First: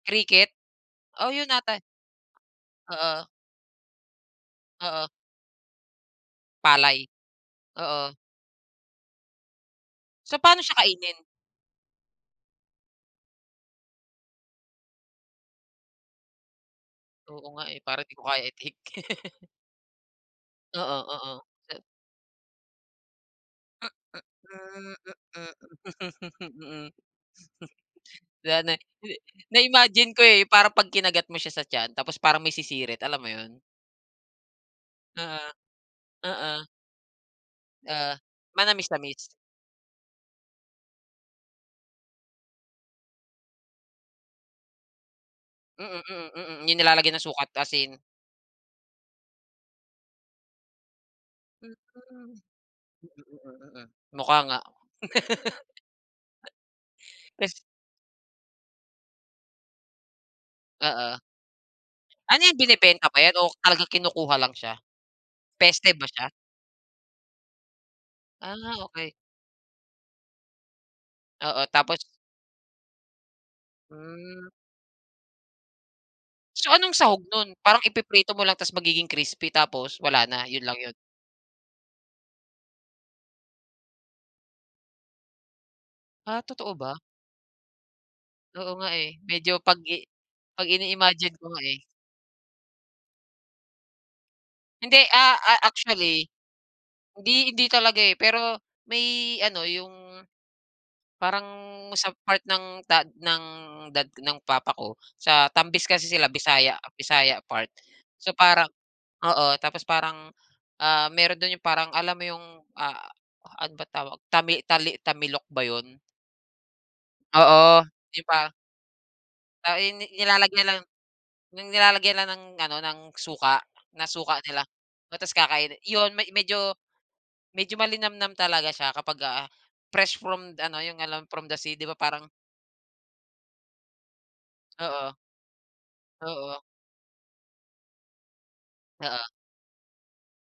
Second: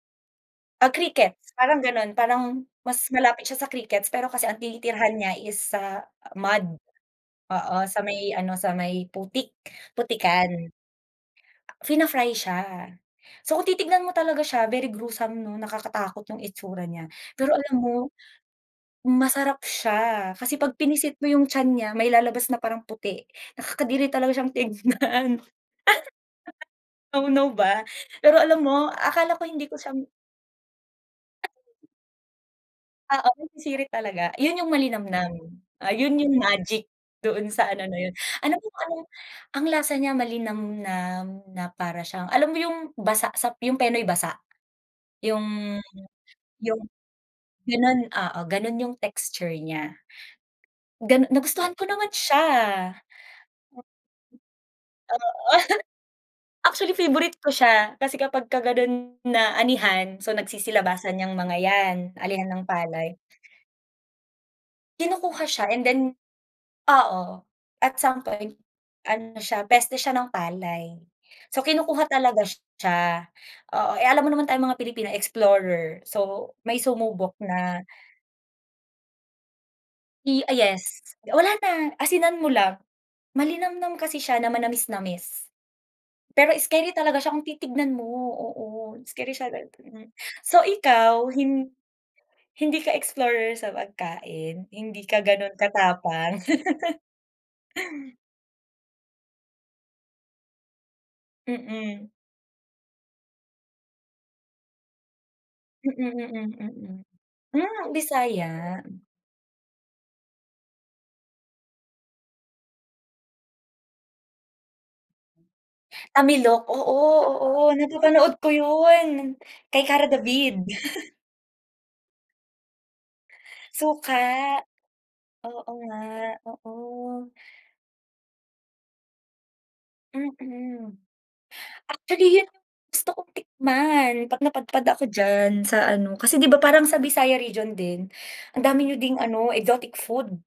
Cricket, Ah, oh, 'yon crickets, parang yata. gano'n parang mas Oo. malapit siya sa crickets pero kasi ang Oo. tinitirahan niya is, ah, mud, Palay, oo, sa oo. may ano, sa may putik, So, paano putikan. siya kainin. Fina-fry siya. So, kung titignan mo talaga siya very gruesome 'no, nakakatakot yung itsura niya. Oo Pero nga, alam eh, para mo, di ko kaya i-take. masarap siya kasi pag Oo, pinisit mo yung tiyan oo. niya may lalabas na parang puti, nakakadiri talaga siyang Hmm, hmm, tignan. hmm, hmm, hmm, 'No, 'no ba? Pero na alam mo akala ko hindi ko siya na-imagine ko, eh, parang 'pag kinagat mo siya sa [unintelligible] tiyan tapos parang may sisirit alam Oo, mo 'yon? sirit talaga. Yun yung malinamnam, Oo. ah, 'yon yung Oo. magic doon sa ano na yun. Ah, Alam mo anong manamisnamis. ang lasa niya malinamnam na para siyang alam mo yung basa sa yung Penoy basa? Yung Mm, mm, mm, yung yung, nilalagay ng suka at asin. gano'n, oo gano'n yung texture niya, ganu nagustuhan Mm, ko naman siya. mm, mm, mukha nga. Oo. Actually favorite ko Kas siya kasi kapag ka gano'n na anihan, so Oo. nagsisilabasan 'yang mga yan Ano, anihan yung ng palay. binebenta ba 'yan o talaga kinukuha lang siya, Kinukuha siya and peste then, ba siya? oo at some Ah, point okey. ano siya peste siya ng palay. So, Oo, tapos. kinukuha talaga siya, oo, eh, alam mo naman Hmm. tayong mga Pilipino explorer, so So, may anong sahog sumubok nun, parang na. ipiprito mo lang tapos magiging crispy tapos wala na Eh, ah, 'yon lang 'yon. yes wala na asinan mo lang, malinamnam kasi siya na manamisnamis. Ah, Pero totoo scary ba? talaga siya kung titignan mo, oo, Oo nga, eh, scary siya, medyo pag-i mm. So, pag ikaw ini-imagine ko nga, hin eh. hindi ka explorer sa pagkain, Hindi, hindi ka ah, gano'n ah, actually, katapang. hindi hindi talaga, eh, pero may ano yung, parang sa Mm. part ng ta ng dad ng papa ko sa Tambis Mm, kasi sila mm, Bisaya mm, Bisaya part. hmm, So, parang, Bisaya. oo tapos parang, ah, meron do'n 'yong parang alam mo 'yong, ah, ano ba tawag tami tali tamilok ba 'yon? Tamilok? Oo, oo Oo, di napapanood ko ba? 'yon Ah, kay eh, Kara David. nilalagayan lang nilalagay lang ng ano ng suka ng Suka, suka nila tapos oo kakain nga, 'yon me medyo oo. malinamnam talaga siya kapag, ah, fresh from ano, Mm. yung alam from the sea di ba parang Actually 'yon yung gusto kong tikman, 'pag napadpad ako Oo. diyan sa ano, kasi 'di ba Oo. parang sa Visayas region din, ang dami niyo ding Oo. ano, exotic food.